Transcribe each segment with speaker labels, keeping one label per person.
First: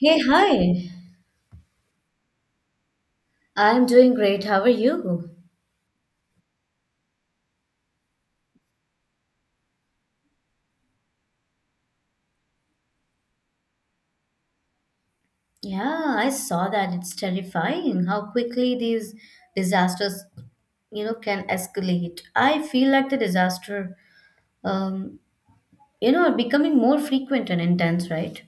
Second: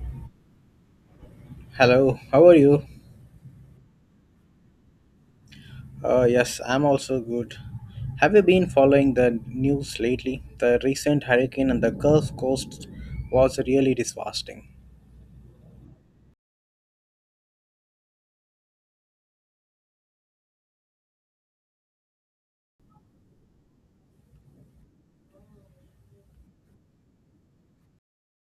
Speaker 1: Hey, hi.
Speaker 2: Hello, how are you?
Speaker 1: I'm doing great. How are you?
Speaker 2: Yes, I'm also good. Have you been following the news lately? The recent hurricane on the Gulf Coast was really devastating.
Speaker 1: Yeah, I saw that. It's terrifying how quickly these disasters, can escalate. I feel like the disaster, um, are becoming more frequent and intense, right?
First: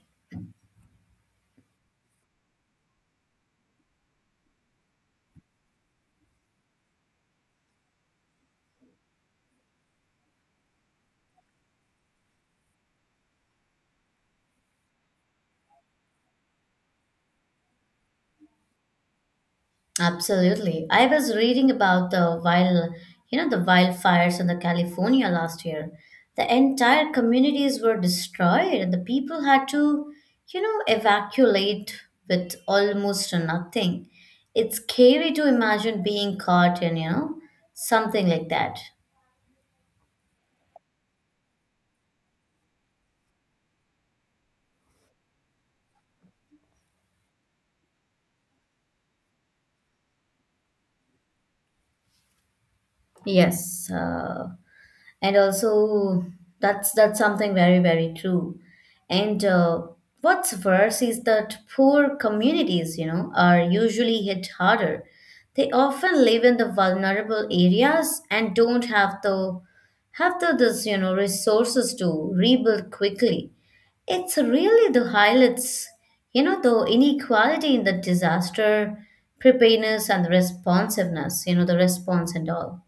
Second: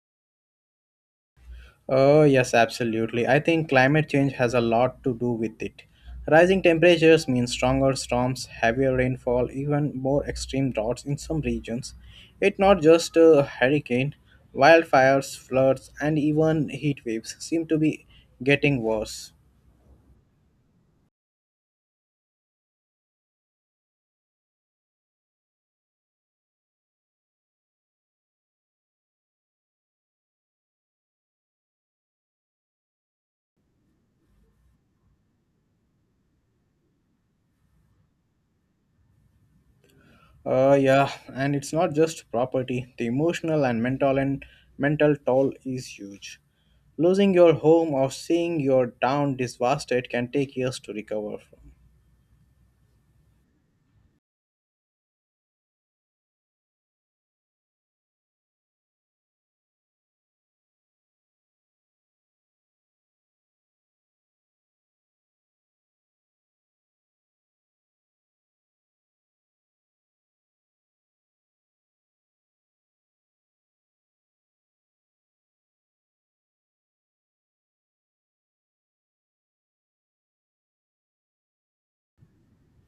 Speaker 2: Oh, yes, absolutely. I think climate change has a lot to do with it. Rising temperatures mean stronger storms, heavier rainfall, even more extreme droughts in some regions. It's not just a hurricane, wildfires, floods, and even heat waves seem to be getting worse.
Speaker 1: Absolutely. I was reading about the wildfires in the California last year. The entire communities were destroyed and the people had to, evacuate with almost nothing. It's scary to imagine being caught in, something like that.
Speaker 2: Yeah, and it's not just property. The emotional and mental toll is huge. Losing your home or seeing your town devastated can take years to recover from.
Speaker 1: Yes, and also that's something very true and what's worse is that poor communities, are usually hit harder. They often live in the vulnerable areas and don't have the this you know resources to rebuild quickly. It's really the highlights, the inequality in the disaster preparedness and the responsiveness you know the response and all.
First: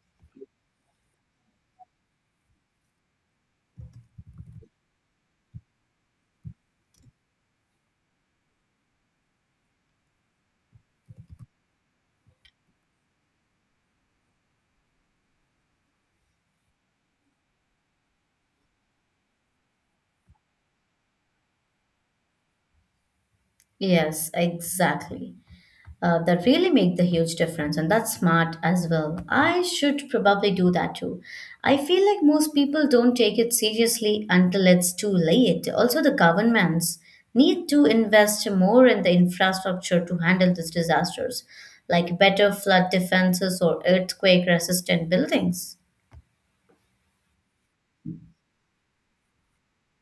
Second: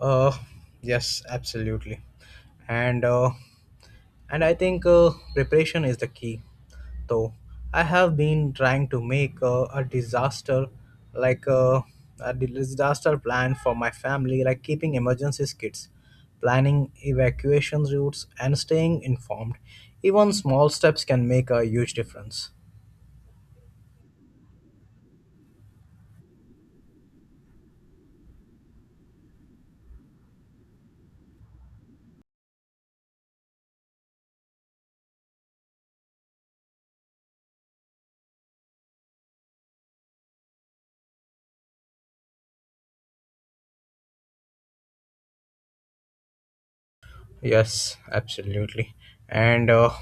Speaker 2: Uh, yes, absolutely. And uh, And I think preparation is the key, though. I have been trying to make like uh, a disaster plan for my family, like keeping emergencies kits, planning evacuation routes, and staying informed. Even small steps can make a huge difference.
Speaker 1: Yes, exactly. That really make the huge difference, and that's smart as well. I should probably do that too. I feel like most people don't take it seriously until it's too late. Also, the governments need to invest more in the infrastructure to handle these disasters, like better flood defenses or earthquake resistant buildings.
Speaker 2: Yes, absolutely. And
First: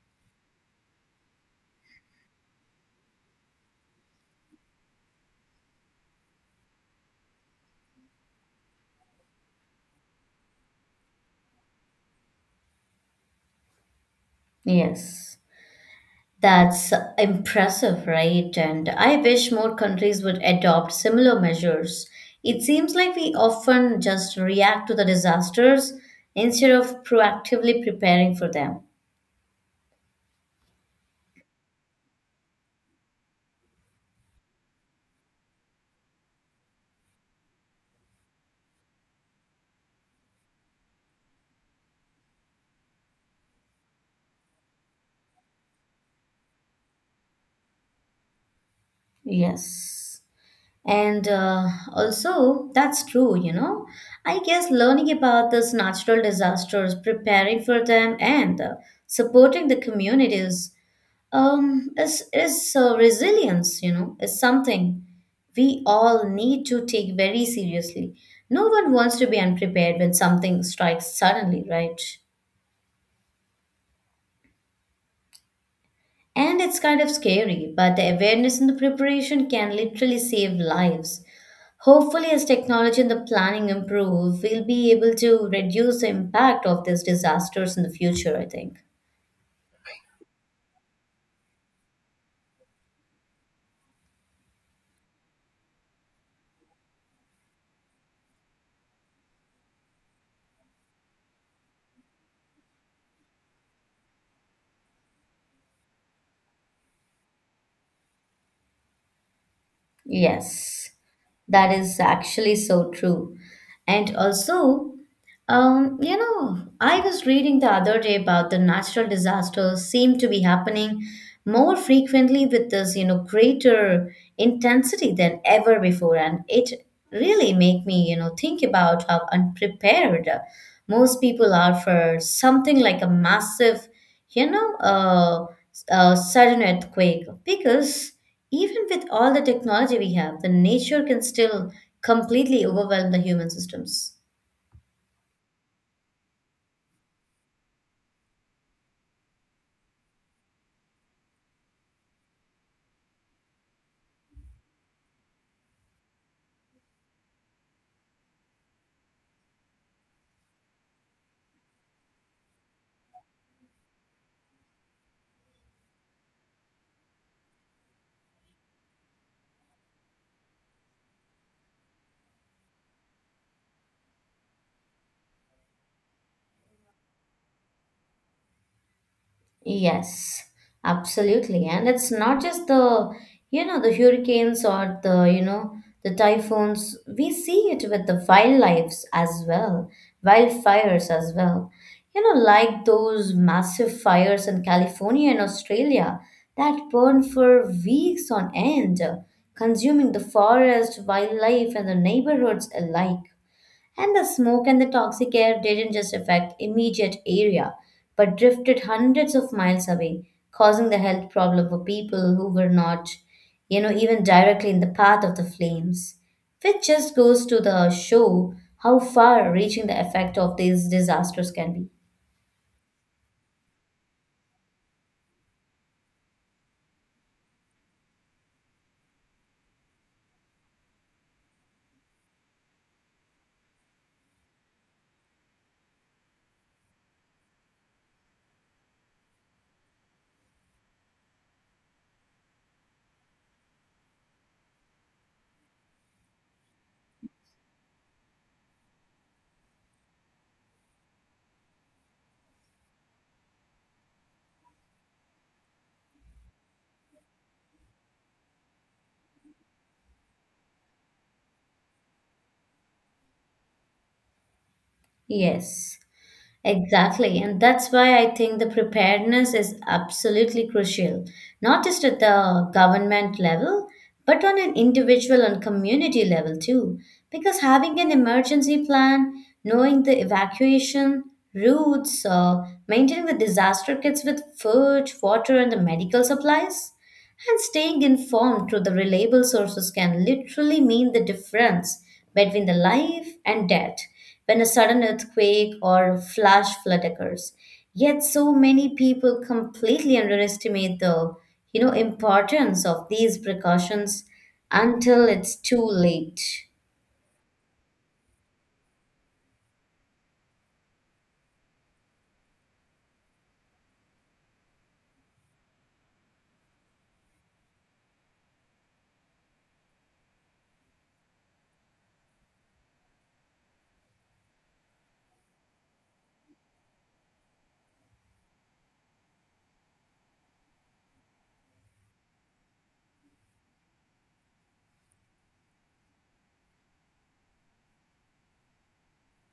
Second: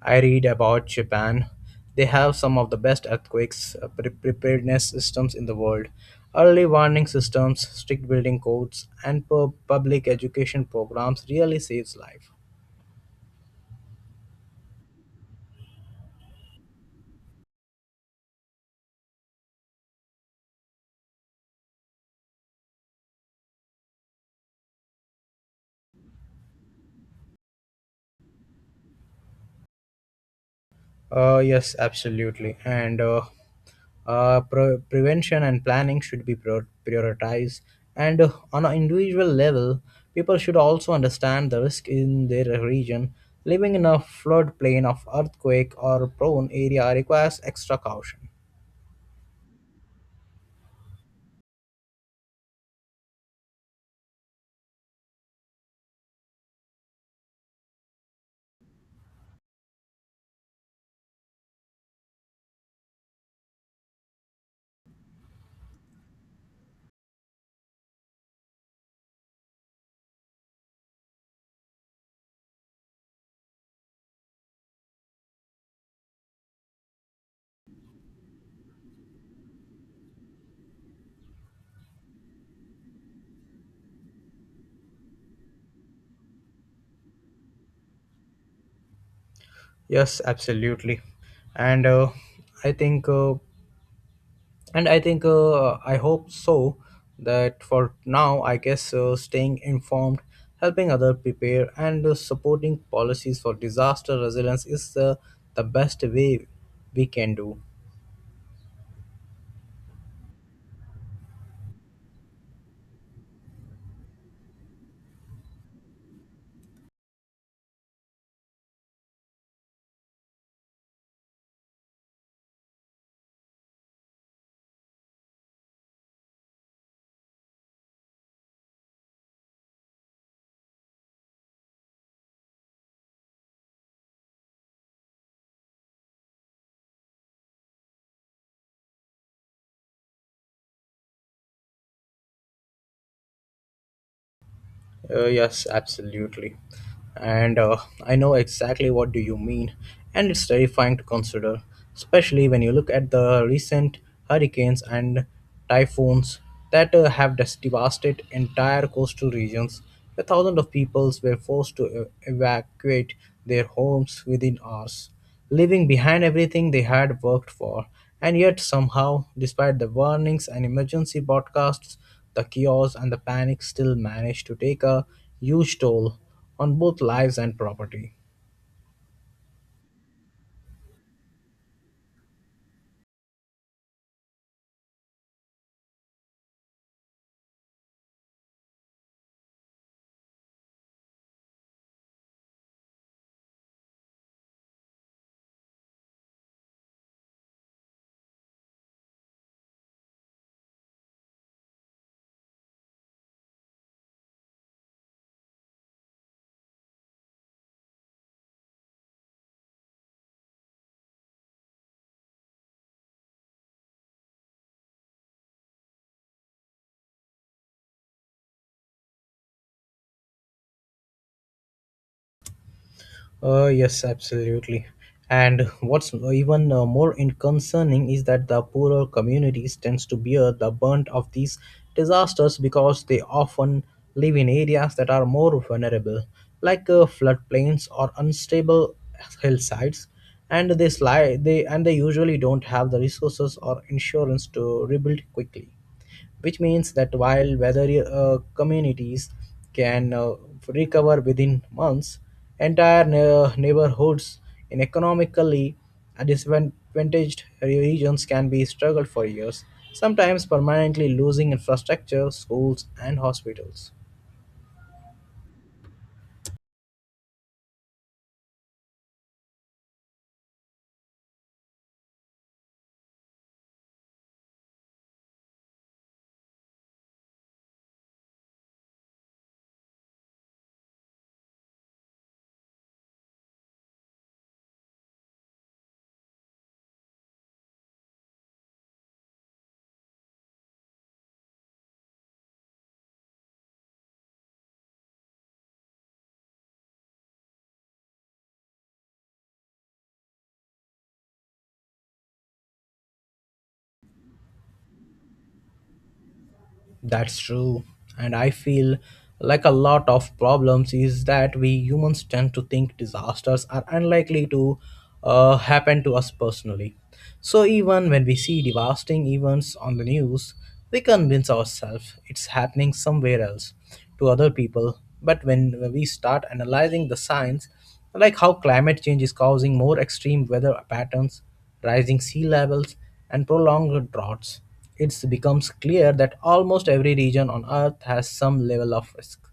Speaker 2: I read about Japan. They have some of the best earthquakes preparedness systems in the world. Early warning systems, strict building codes, and public education programs really saves life.
Speaker 1: Yes. That's impressive, right? And I wish more countries would adopt similar measures. It seems like we often just react to the disasters instead of proactively preparing for them.
Speaker 2: Yes, absolutely. And prevention and planning should be prioritized. And on an individual level, people should also understand the risk in their region. Living in a floodplain of earthquake or prone area requires extra caution.
Speaker 1: Yes. And also, that's true, you know. I guess learning about these natural disasters, preparing for them, and supporting the communities, is resilience. You know, is something we all need to take very seriously. No one wants to be unprepared when something strikes suddenly, right? And it's kind of scary, but the awareness and the preparation can literally save lives. Hopefully, as technology and the planning improve, we'll be able to reduce the impact of these disasters in the future, I think.
Speaker 2: Yes, absolutely. And I think and I think I hope so that for now I guess staying informed, helping others prepare, and supporting policies for disaster resilience is the best way we can do.
Speaker 1: Yes, that is actually so true. And also, you know, I was reading the other day about the natural disasters seem to be happening more frequently with this, you know, greater intensity than ever before, and it really make me, you know, think about how unprepared most people are for something like a massive, you know, uh, sudden earthquake. Because even with all the technology we have, the nature can still completely overwhelm the human systems.
Speaker 2: Yes, absolutely. And I know exactly what do you mean, and it's terrifying to consider, especially when you look at the recent hurricanes and typhoons that have devastated entire coastal regions, where thousands of peoples were forced to evacuate their homes within hours, leaving behind everything they had worked for. And yet, somehow, despite the warnings and emergency broadcasts, the chaos and the panic still managed to take a huge toll on both lives and property.
Speaker 1: Yes, absolutely. And it's not just the, the hurricanes or the, the typhoons. We see it with the wildlife as well, wildfires as well. You know, like those massive fires in California and Australia that burn for weeks on end, consuming the forest, wildlife, and the neighborhoods alike. And the smoke and the toxic air didn't just affect immediate area, but drifted hundreds of miles away, causing the health problem for people who were not, even directly in the path of the flames. Which just goes to the show how far reaching the effect of these disasters can be.
Speaker 2: Yes, absolutely. And what's even more concerning is that the poorer communities tends to bear the brunt of these disasters because they often live in areas that are more vulnerable, like floodplains or unstable hillsides, and they usually don't have the resources or insurance to rebuild quickly, which means that while weather communities can recover within months, entire neighborhoods in economically disadvantaged regions can be struggled for years, sometimes permanently losing infrastructure, schools, and hospitals.
Speaker 1: Yes. Exactly. And that's why I think the preparedness is absolutely crucial, not just at the government level, but on an individual and community level too. Because having an emergency plan, knowing the evacuation routes, maintaining the disaster kits with food, water, and the medical supplies, and staying informed through the reliable sources can literally mean the difference between the life and death when a sudden earthquake or flash flood occurs. Yet so many people completely underestimate the, importance of these precautions until it's too late.
Speaker 2: That's true. And I feel like a lot of problems is that we humans tend to think disasters are unlikely to happen to us personally. So even when we see devastating events on the news, we convince ourselves it's happening somewhere else to other people. But when we start analyzing the science, like how climate change is causing more extreme weather patterns, rising sea levels, and prolonged droughts, it becomes clear that almost every region on Earth has some level of risk.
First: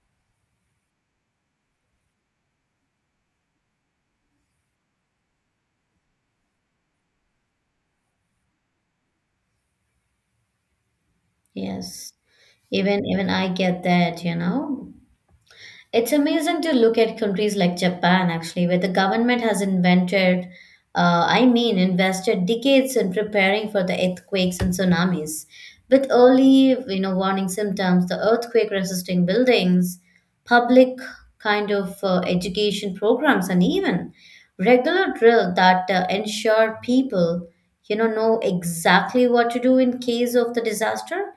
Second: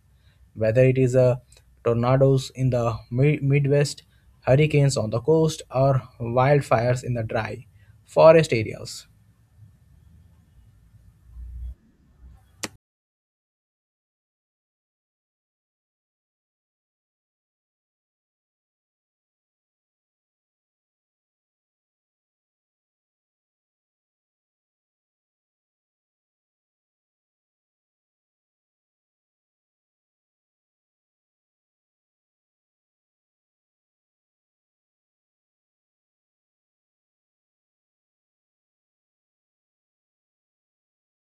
Speaker 2: Whether it is tornadoes in the Midwest, hurricanes on the coast, or wildfires in the dry forest areas.
Speaker 1: Yes. Even I get that, you know. It's amazing to look at countries like Japan, actually, where the government has invented, I mean, invested decades in preparing for the earthquakes and tsunamis. With early, warning symptoms, the earthquake-resisting buildings, public kind of education programs, and even regular drill that ensure people, know exactly what to do in case of the disaster.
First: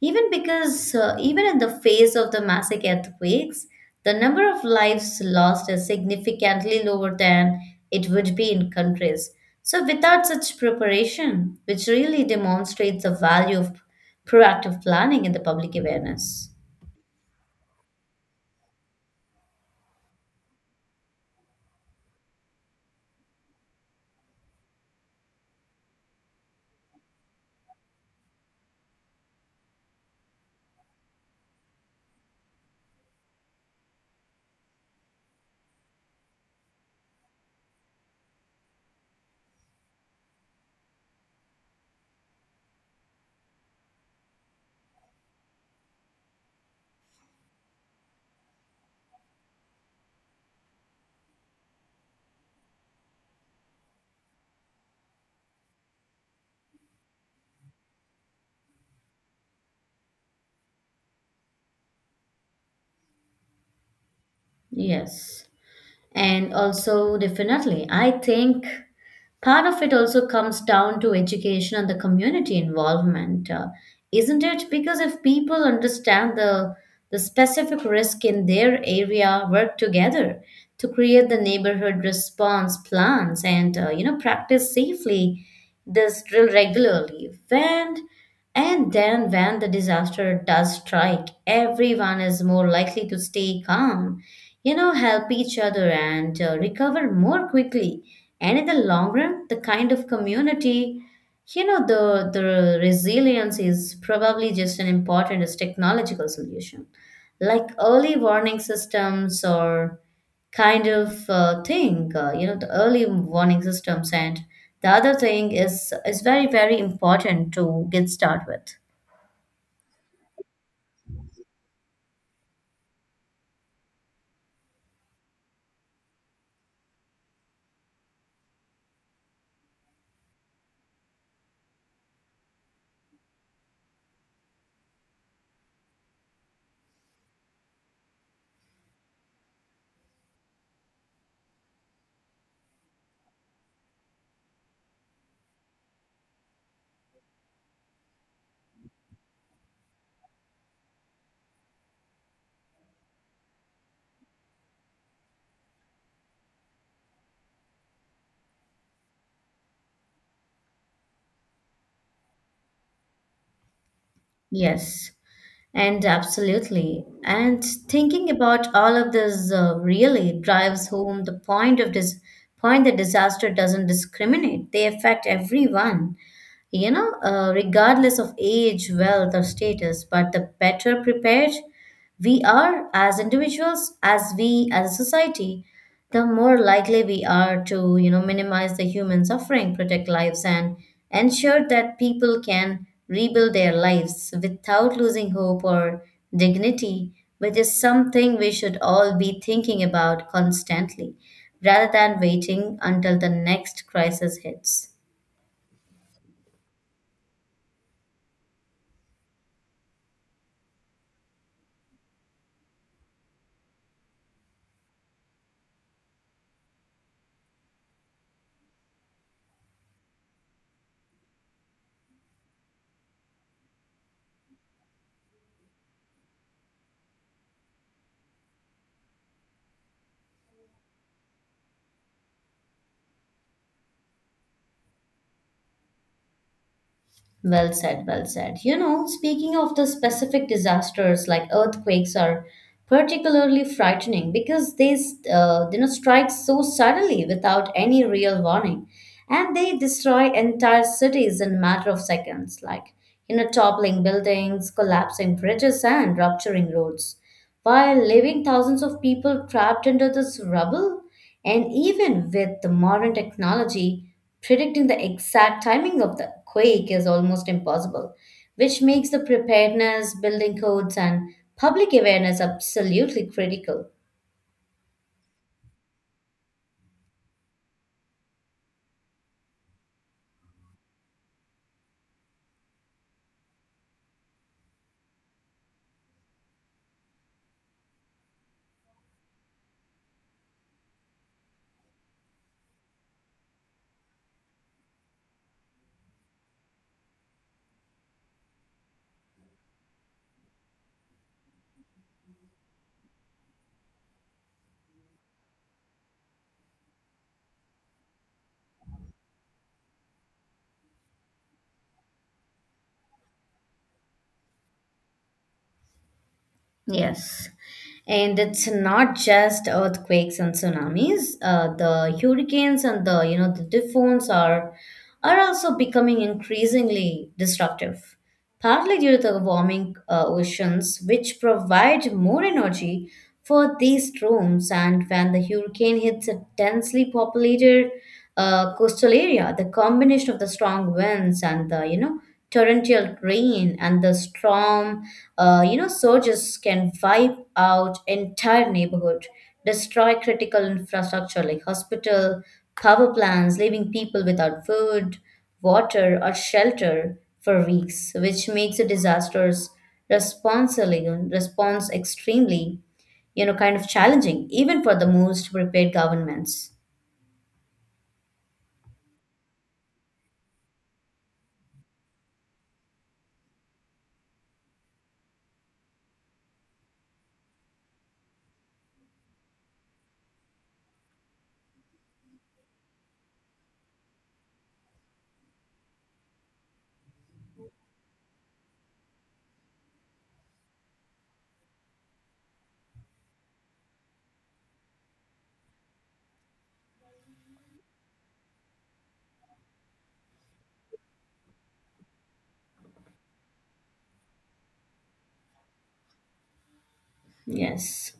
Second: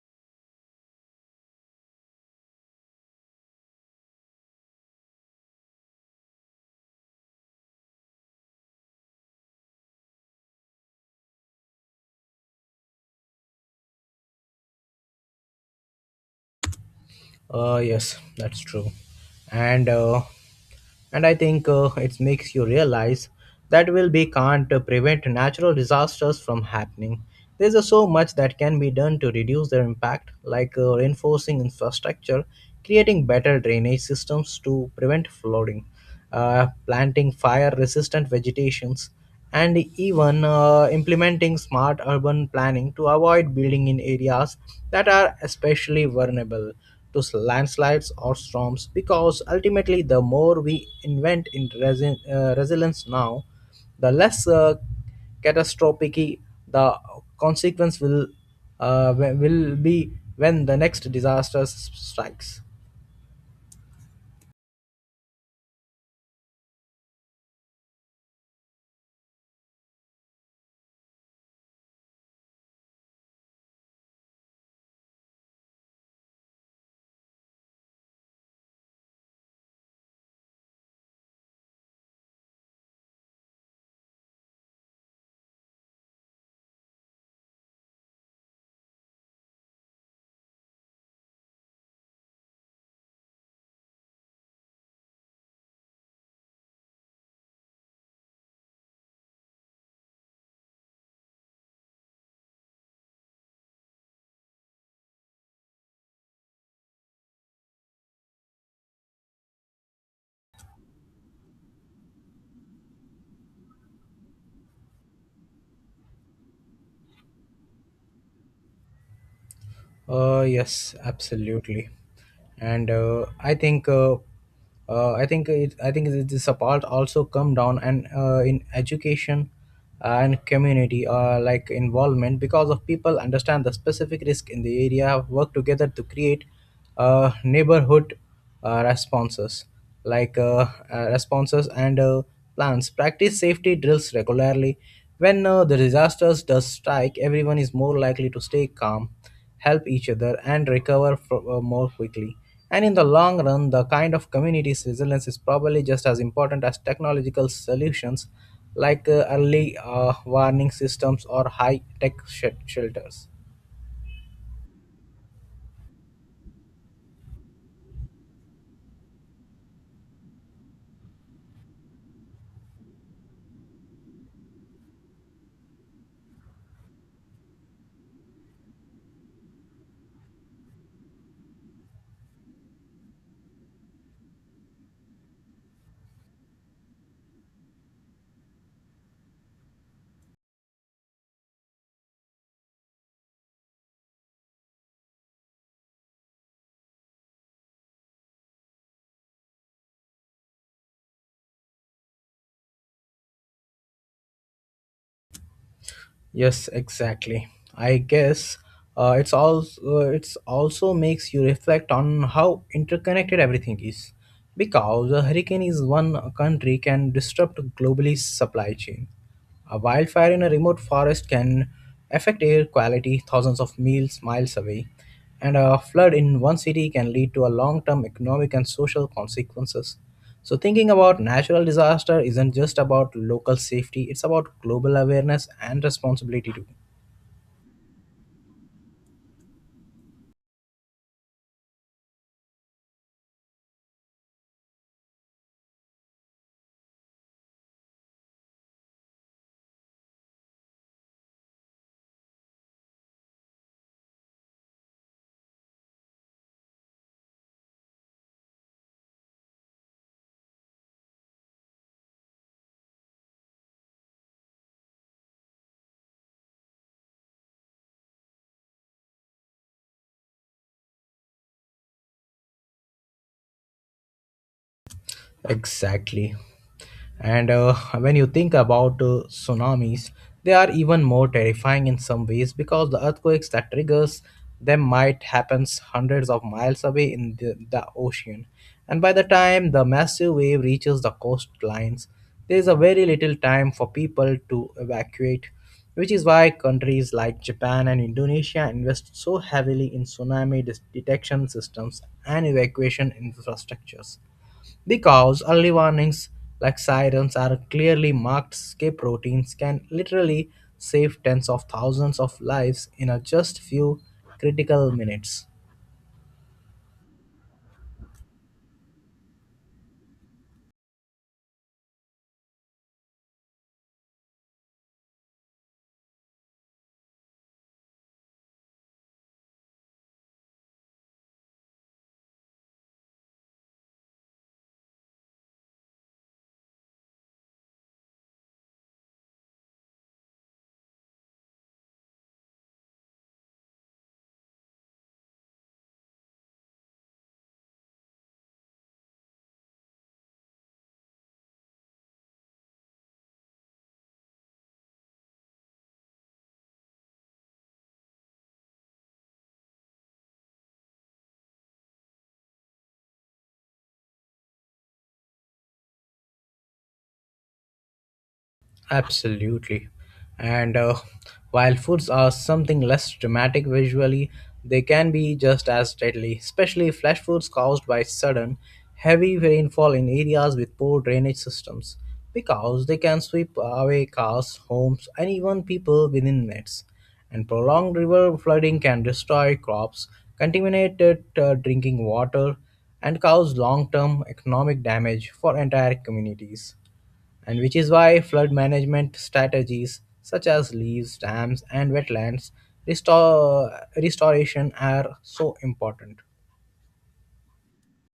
Speaker 1: Even because even in the face of the massive earthquakes, the number of lives lost is significantly lower than it would be in countries so without such preparation, which really demonstrates the value of proactive planning in the public awareness.
Speaker 2: Yes, that's true. And uh, and I think it makes you realize that will be can't prevent natural disasters from happening. There's so much that can be done to reduce their impact, like reinforcing infrastructure, creating better drainage systems to prevent flooding, planting fire-resistant vegetations, and even implementing smart urban planning to avoid building in areas that are especially vulnerable to landslides or storms, because ultimately the more we invent in resilience now, the less catastrophic the consequence will be when the next disaster strikes.
Speaker 1: Yes And also, definitely, I think part of it also comes down to education and the community involvement, isn't it? Because if people understand the specific risk in their area, work together to create the neighborhood response plans, and you know practice safely this drill regularly. And then, when the disaster does strike, everyone is more likely to stay calm, you know, help each other, and recover more quickly. And in the long run, the kind of community, you know, the resilience is probably just an important as technological solution, like early warning systems or kind of thing you know the early warning systems and the other thing is very very important to get started. With
Speaker 2: Yes, absolutely. And I think it is a part also come down and in education and community involvement, because of people understand the specific risk in the area, work together to create a neighborhood responses like responses and plans, practice safety drills regularly. When the disasters does strike, everyone is more likely to stay calm, help each other, and recover more quickly. And in the long run, the kind of community's resilience is probably just as important as technological solutions, like early warning systems or high tech shelters.
Speaker 1: yes, and absolutely. And thinking about all of this, really drives home the point of this point that disaster doesn't discriminate. They affect everyone, regardless of age, wealth, or status. But the better prepared we are as individuals, as we as a society, the more likely we are to, minimize the human suffering, protect lives, and ensure that people can rebuild their lives without losing hope or dignity, which is something we should all be thinking about constantly rather than waiting until the next crisis hits.
Speaker 2: Yes, exactly. I guess it's also makes you reflect on how interconnected everything is, because a hurricane is one country can disrupt globally supply chain. A wildfire in a remote forest can affect air quality thousands of miles away, and a flood in one city can lead to a long-term economic and social consequences. So, thinking about natural disaster isn't just about local safety, it's about global awareness and responsibility too.
Speaker 1: Well said, well said. You know, speaking of the specific disasters, like earthquakes are particularly frightening because they, strike so suddenly without any real warning, and they destroy entire cities in a matter of seconds, like, toppling buildings, collapsing bridges, and rupturing roads, while leaving thousands of people trapped under this rubble. And even with the modern technology. Predicting the exact timing of the quake is almost impossible, which makes the preparedness, building codes, and public awareness absolutely critical.
Speaker 2: Exactly. And when you think about tsunamis, they are even more terrifying in some ways because the earthquakes that triggers them might happens hundreds of miles away in the ocean. And by the time the massive wave reaches the coastlines, there is a very little time for people to evacuate, which is why countries like Japan and Indonesia invest so heavily in tsunami detection systems and evacuation infrastructures. Because early warnings like sirens are clearly marked escape routines can literally save tens of thousands of lives in a just few critical minutes.
Speaker 1: Yes. And it's not just earthquakes and tsunamis. The hurricanes and the, the typhoons are also becoming increasingly destructive, partly due to the warming oceans, which provide more energy for these storms. And when the hurricane hits a densely populated coastal area, the combination of the strong winds and the, torrential rain and the storm, surges can wipe out entire neighborhood, destroy critical infrastructure like hospital, power plants, leaving people without food, water, or shelter for weeks, which makes the disasters responsibly response extremely, kind of challenging, even for the most prepared governments.
Speaker 2: Absolutely. And while foods are something less dramatic visually, they can be just as deadly, especially flash floods caused by sudden, heavy rainfall in areas with poor drainage systems, because they can sweep away cars, homes, and even people within minutes. And prolonged river flooding can destroy crops, contaminate drinking water, and cause long term economic damage for entire communities, and which is why flood management strategies such as levees, dams, and wetlands restore, restoration are so important.
Speaker 1: Yes.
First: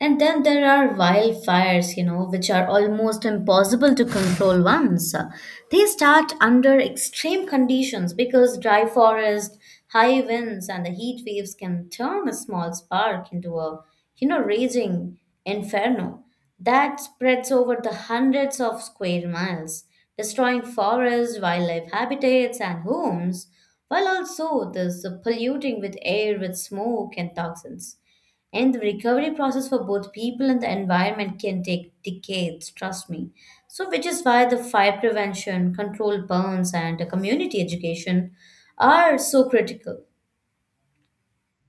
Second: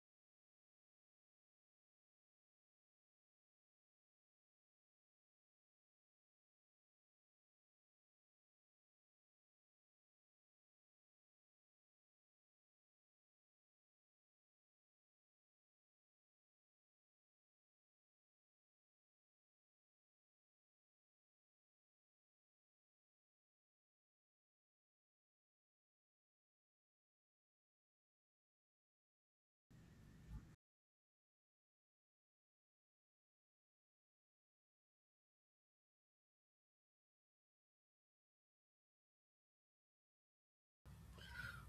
Speaker 1: And then there are wildfires, which are almost impossible to control once. They start under extreme conditions because dry forest, high winds, and the heat waves can turn a small spark into a, raging inferno that spreads over the hundreds of square miles, destroying forests, wildlife habitats, and homes, while also this polluting with air with smoke and toxins. And the recovery process for both people and the environment can take decades, trust me. So, which is why the fire prevention, controlled burns, and the community education are so critical.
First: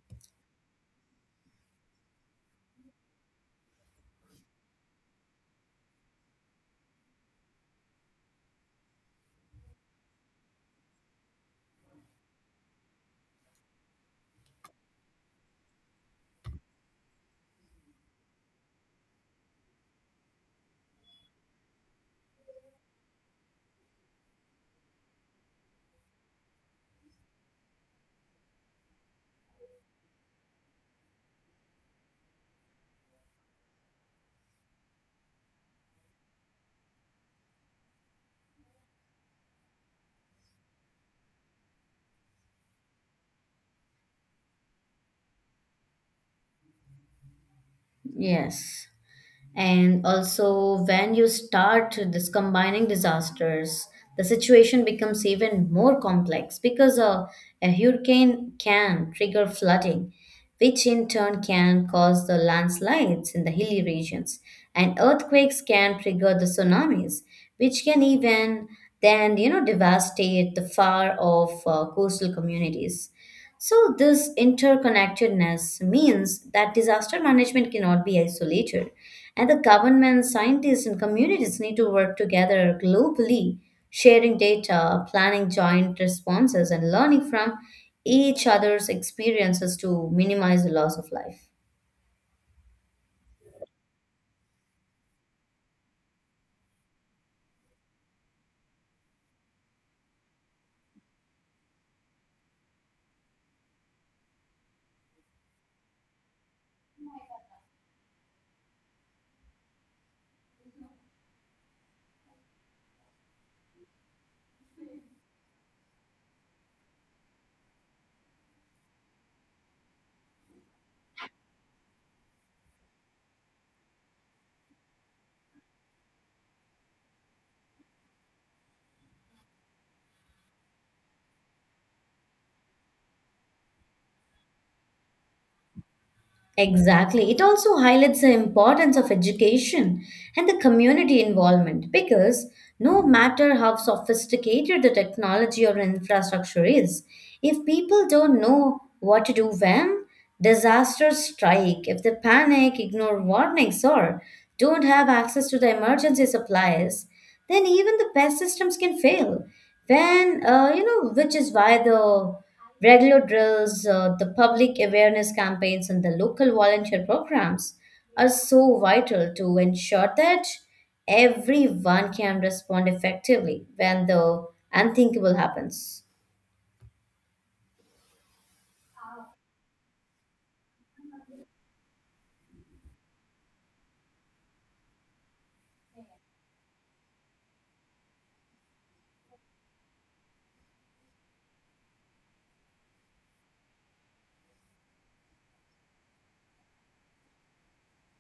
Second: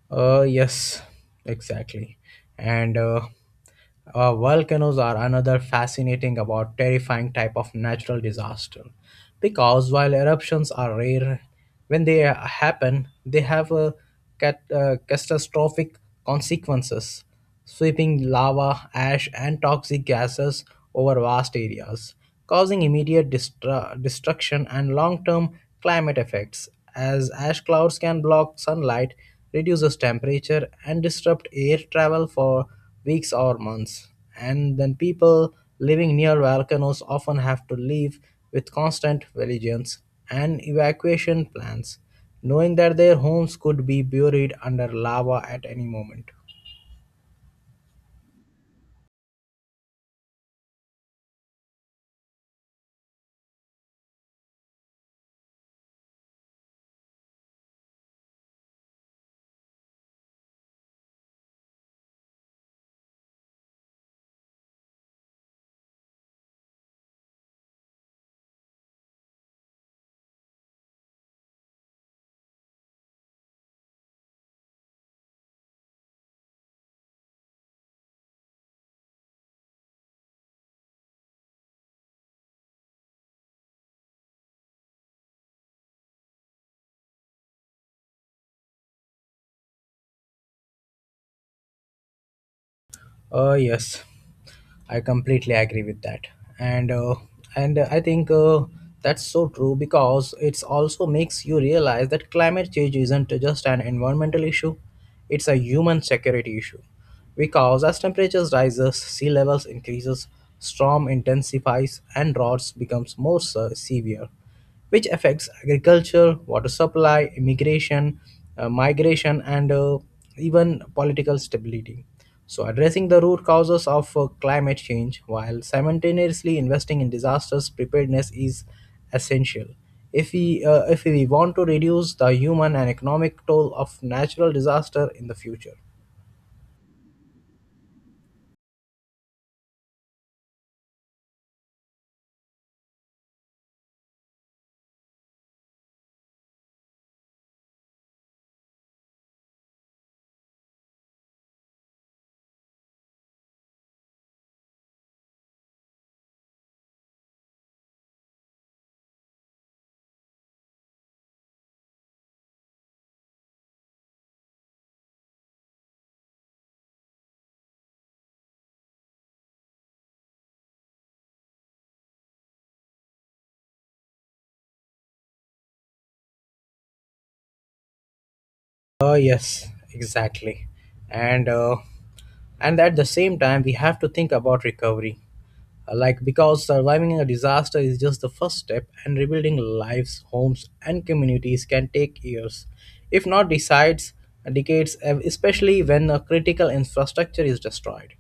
Speaker 2: Yes, exactly. And Volcanoes are another fascinating about terrifying type of natural disaster because while eruptions are rare, when they happen, they have a catastrophic consequences, sweeping lava, ash, and toxic gases over vast areas, causing immediate destruction and long-term climate effects. As ash clouds can block sunlight, reduces temperature, and disrupt air travel for weeks or months. And then people living near volcanoes often have to live with constant vigilance and evacuation plans, knowing that their homes could be buried under lava at any moment.
Speaker 1: Yes. And also, when you start this combining disasters, the situation becomes even more complex because a hurricane can trigger flooding, which in turn can cause the landslides in the hilly regions, and earthquakes can trigger the tsunamis, which can even then, devastate the far off coastal communities. So, this interconnectedness means that disaster management cannot be isolated, and the government, scientists, and communities need to work together globally, sharing data, planning joint responses, and learning from each other's experiences to minimize the loss of life.
Speaker 2: Yes, I completely agree with that, and uh, and I think that's so true because it's also makes you realize that climate change isn't just an environmental issue; it's a human security issue. Because as temperatures rises, sea levels increases, storm intensifies, and droughts becomes more severe, which affects agriculture, water supply, migration, and even political stability. So, addressing the root causes of climate change while simultaneously investing in disasters preparedness is essential. If we want to reduce the human and economic toll of natural disaster in the future.
Speaker 1: Exactly. It also highlights the importance of education and the community involvement, because no matter how sophisticated the technology or infrastructure is, if people don't know what to do when disasters strike, if they panic, ignore warnings, or don't have access to the emergency supplies, then even the best systems can fail. When, which is why the regular drills, the public awareness campaigns, and the local volunteer programs are so vital to ensure that everyone can respond effectively when the unthinkable happens.
Speaker 2: Yes, exactly. And and at the same time, we have to think about recovery. Because surviving a disaster is just the first step and rebuilding lives, homes and communities can take years, if not decides decades, especially when a critical infrastructure is destroyed.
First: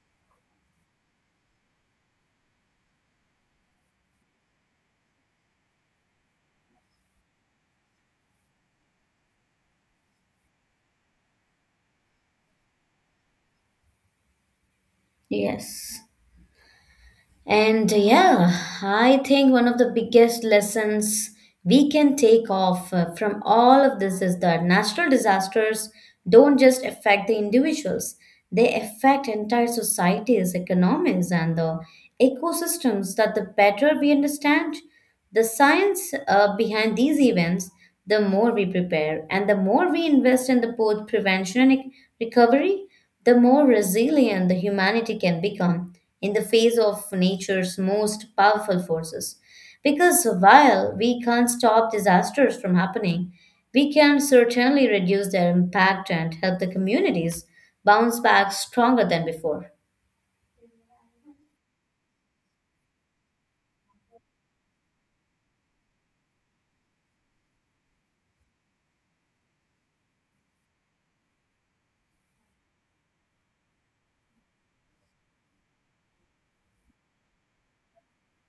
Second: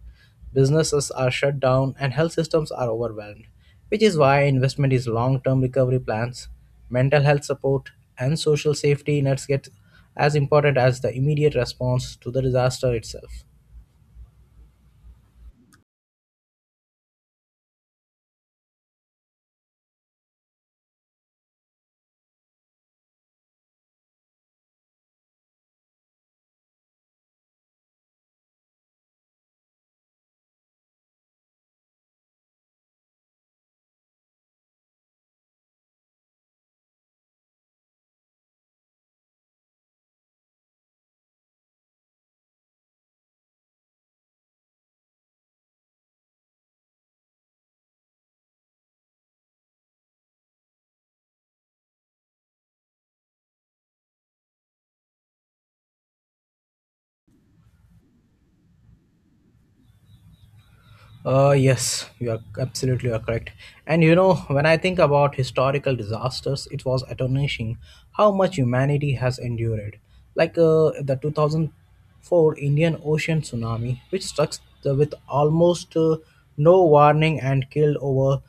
Speaker 2: Businesses are shut down and health systems are overwhelmed, which is why investment is long term recovery plans, mental health support, and social safety nets get as important as the immediate response to the disaster itself.
Speaker 1: Yes. I think one of the biggest lessons we can take off, from all of this is that natural disasters don't just affect the individuals, they affect entire societies, economies, and the ecosystems. That the better we understand. The science, behind these events, the more we prepare and the more we invest in the both prevention and recovery, the more resilient the humanity can become in the face of nature's most powerful forces. Because while we can't stop disasters from happening, we can certainly reduce their impact and help the communities bounce back stronger than before.
Speaker 2: You are correct. And you know, when I think about historical disasters, it was astonishing how much humanity has endured. Like the 2004 Indian Ocean tsunami, which struck with almost no warning and killed over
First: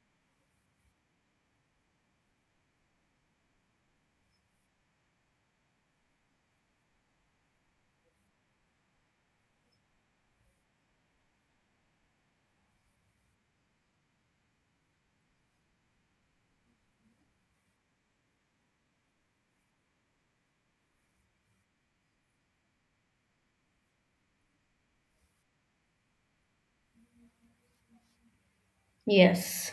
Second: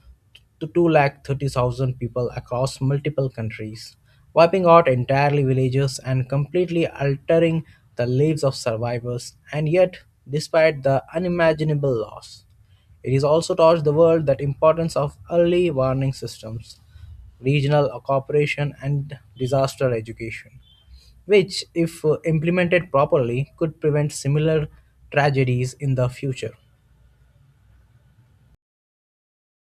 Speaker 2: to 2 lakh 30 thousand people across multiple countries, wiping out entirely villages and completely altering the lives of survivors. And yet, despite the unimaginable loss, it is also taught the world that importance of early warning systems, regional cooperation, and disaster education, which, if implemented properly, could prevent similar tragedies in the future.
Speaker 1: Yes.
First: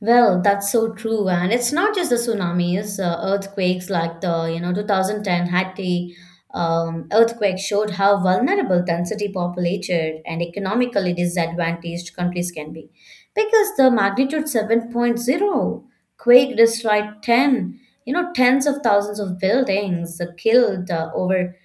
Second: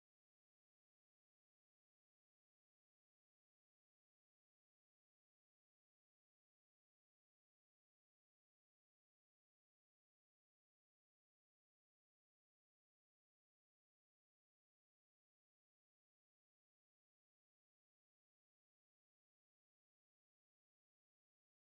Speaker 1: Well, that's so true, and it's not just the tsunamis. Earthquakes like the 2010 Haiti earthquake showed how vulnerable density populated and economically disadvantaged countries can be, because the magnitude seven point zero quake destroyed 10 you know tens of thousands of buildings, killed over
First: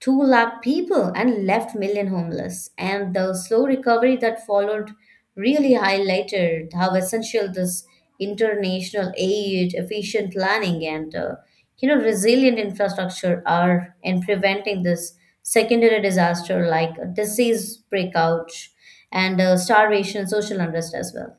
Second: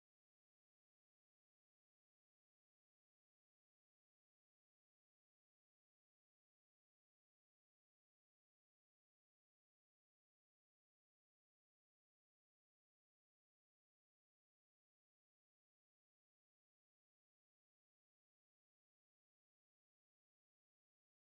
Speaker 1: 2 lakh people and left million homeless, and the slow recovery that followed really highlighted how essential this international aid, efficient planning, and resilient infrastructure are in preventing this secondary disaster like disease breakout and starvation, social unrest as well.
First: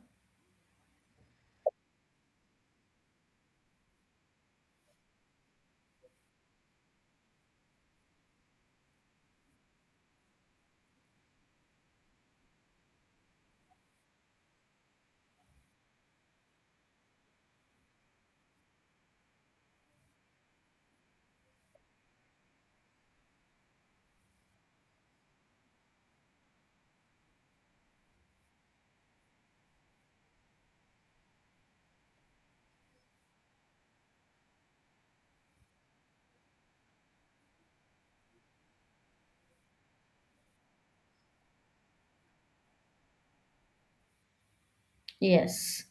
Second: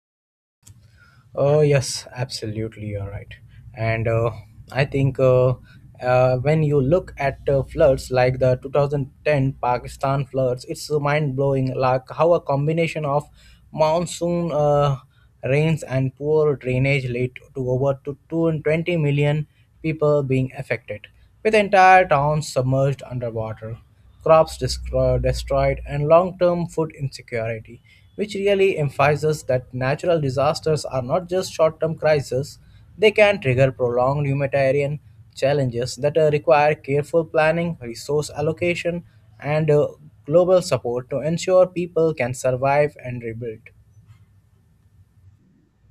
Speaker 2: Yes, absolutely, you're right. And I think when you look at floods like the 2010 Pakistan floods, it's mind blowing like how a combination of monsoon rains and poor drainage led to over to 220 million people being affected, with entire towns submerged underwater, crops destroyed, and long term food insecurity, which really emphasizes that natural disasters are not just short term crises, they can trigger prolonged humanitarian challenges that require careful planning, resource allocation, and global support to ensure people can survive and rebuild.
Speaker 1: Yes.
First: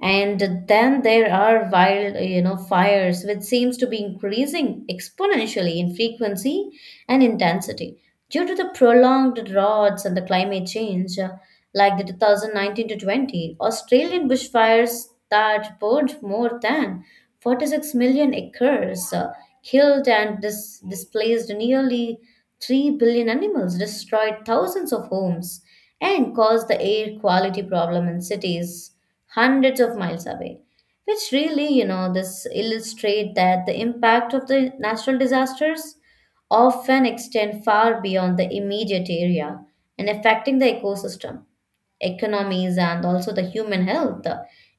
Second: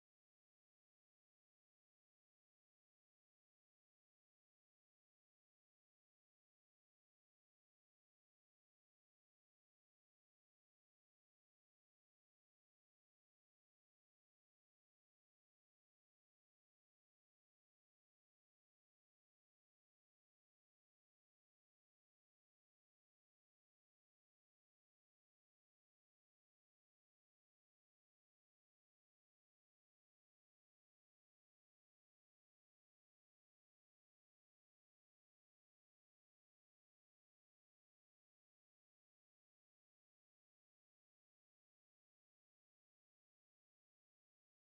Speaker 1: And then there are wild you know fires which seems to be increasing exponentially in frequency and intensity due to the prolonged droughts and the climate change, like the 2019 to 20 Australian bushfires that burned more than 46 million acres, killed and displaced nearly 3 billion animals, destroyed thousands of homes, and caused the air quality problem in cities hundreds of miles away, which really this illustrate that the impact of the natural disasters often extend far beyond the immediate area and affecting the ecosystem, economies, and also the human health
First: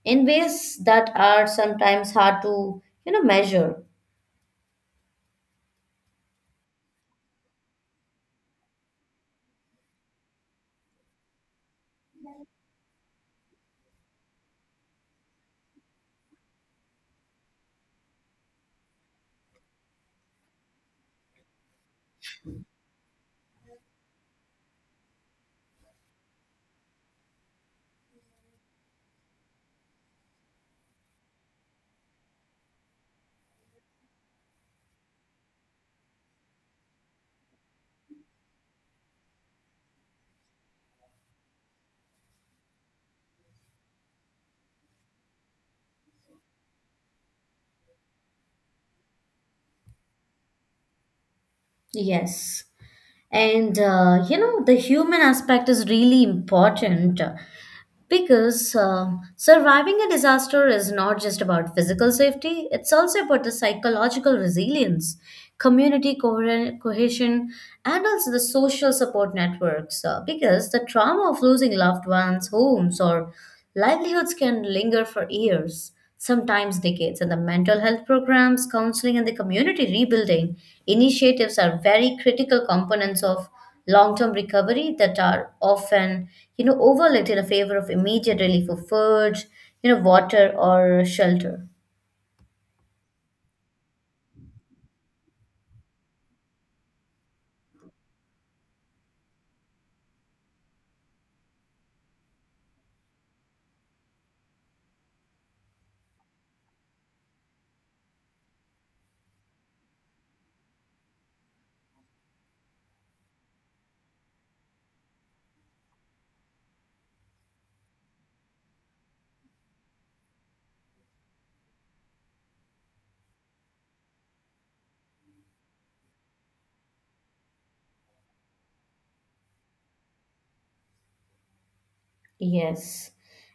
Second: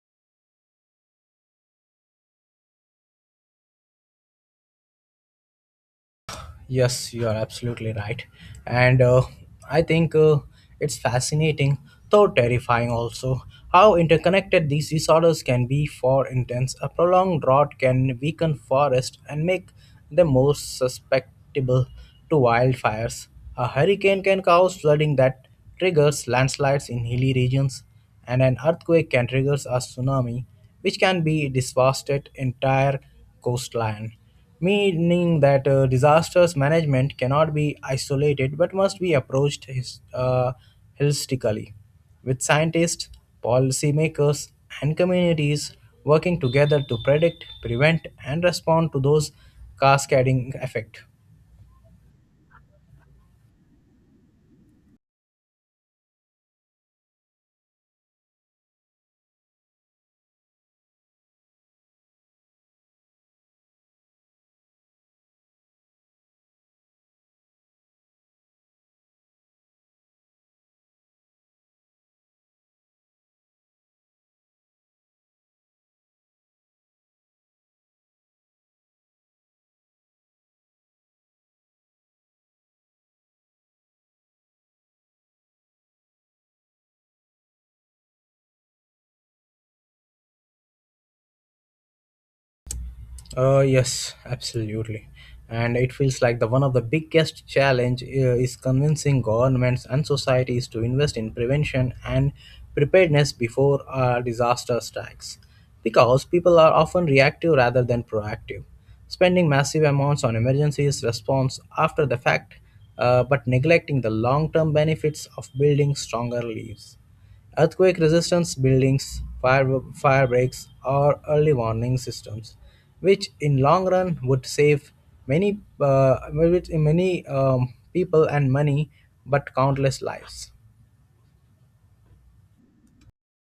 Speaker 1: in ways that are sometimes hard to measure.
Speaker 2: Yes, you are absolutely right. And I think it's fascinating, though terrifying also, how interconnected these disorders can be. For instance, a prolonged drought can weaken forests and make them more susceptible to wildfires. A hurricane can cause flooding that triggers landslides in hilly regions, and an earthquake can trigger a tsunami, which can be devastated entire coastline, meaning that disasters management cannot be isolated but must be approached holistically, with scientists, policymakers, and communities working together to predict, prevent, and respond to those cascading effects.
Speaker 1: Yes. And, the human aspect is really important. Because surviving a disaster is not just about physical safety, it's also about the psychological resilience, community cohesion, and also the social support networks. Because the trauma of losing loved ones, homes, or livelihoods can linger for years, sometimes decades. And the mental health programs, counseling, and the community rebuilding initiatives are very critical components of long-term recovery that are often, overlooked in a favor of immediate relief of food, water, or shelter.
Speaker 2: Yes, absolutely. And it feels like the one of the biggest challenge is convincing governments and societies to invest in prevention and preparedness before a disaster strikes. Because people are often reactive rather than proactive, spending massive amounts on emergencies response after the fact, but neglecting the long-term benefits of building stronger leaves. Earthquake resistance buildings, fire breaks, or early warning systems, which in long run would save many many people and money, but countless lives.
Speaker 1: Yes.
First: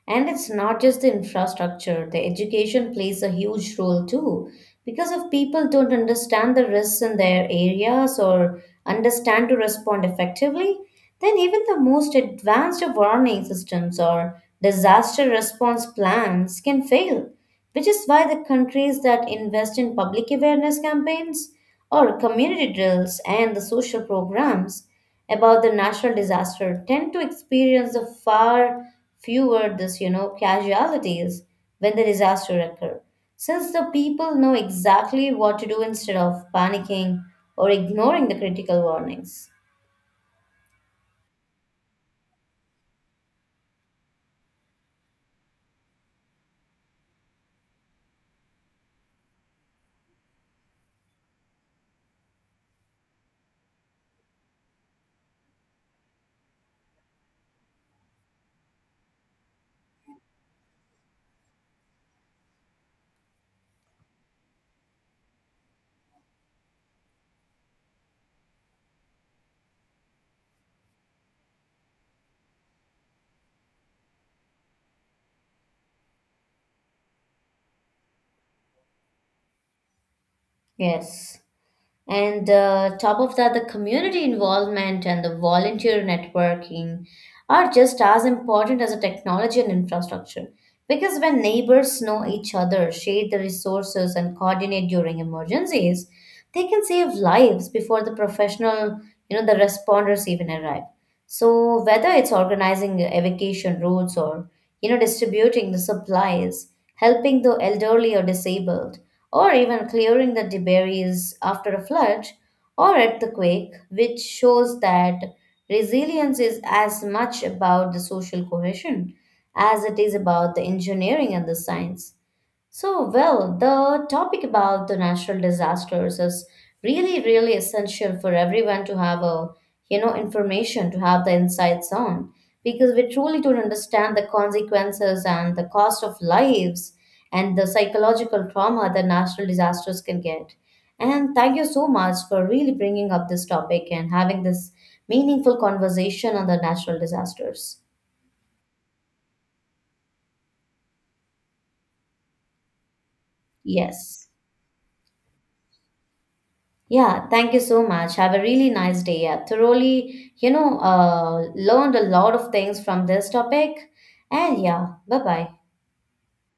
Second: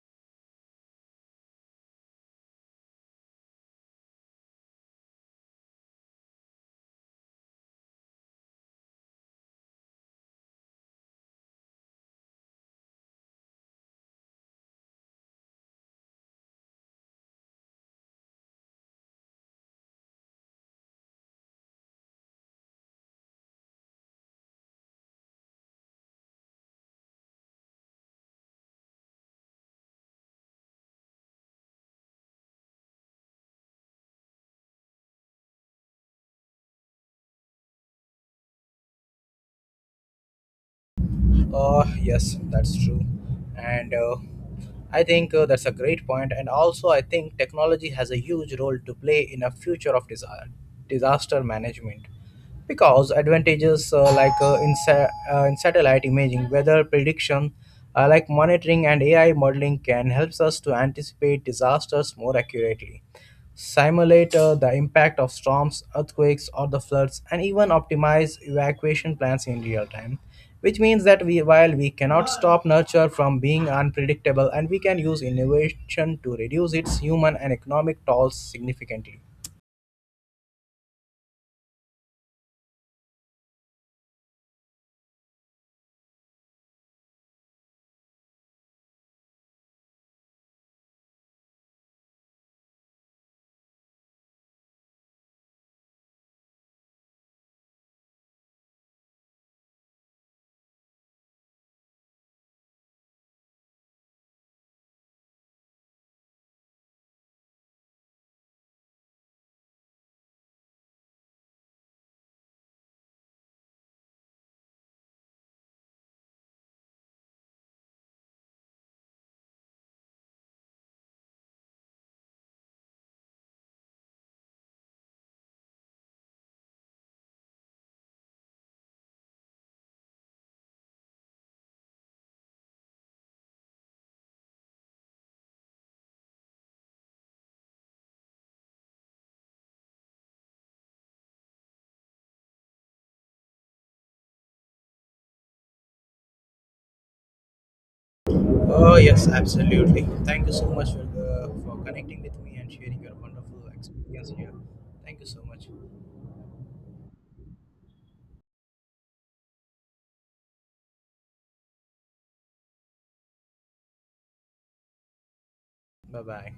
Speaker 1: And it's not just the infrastructure, the education plays a huge role too. Because if people don't understand the risks in their areas or understand to respond effectively, then even the most advanced of warning systems or disaster response plans can fail, which is why the countries that invest in public awareness campaigns or community drills and the social programs about the natural disaster tend to experience the far fewer this you know casualties when the disaster occur, since the people know exactly what to do instead of panicking or ignoring the critical warnings.
Speaker 2: Yes, that's true. And I think that's a great point. And also, I think technology has a huge role to play in a future of disaster management. Because advantages like in satellite imaging, weather prediction, monitoring and AI modeling can helps us to anticipate disasters more accurately, simulate the impact of storms, earthquakes, or the floods, and even optimize evacuation plans in real time, which means that while we cannot stop nature from being unpredictable, and we can use innovation to reduce its human and economic tolls significantly.
Speaker 1: Yes. And top of that, the community involvement and the volunteer networking are just as important as the technology and infrastructure. Because when neighbors know each other, share the resources, and coordinate during emergencies, they can save lives before the professional, the responders even arrive. So whether it's organizing evacuation routes or, distributing the supplies, helping the elderly or disabled, or even clearing the debris after a flood or earthquake, which shows that resilience is as much about the social cohesion as it is about the engineering and the science. So, well, the topic about the natural disasters is really, really essential for everyone to have a, information, to have the insights on, because we truly don't understand the consequences and the cost of lives and the psychological trauma that natural disasters can get. And thank you so much for really bringing up this topic and having this meaningful conversation on the natural disasters.
Speaker 2: Oh, yes, absolutely. Thank you so much for connecting with me and sharing your wonderful
Speaker 1: Yes.
Speaker 2: experience here. Thank you so much.
Speaker 1: Yeah, thank you so much. Have a really nice day. I thoroughly, learned a lot of things from this topic. And yeah, bye bye.
Speaker 2: Bye bye.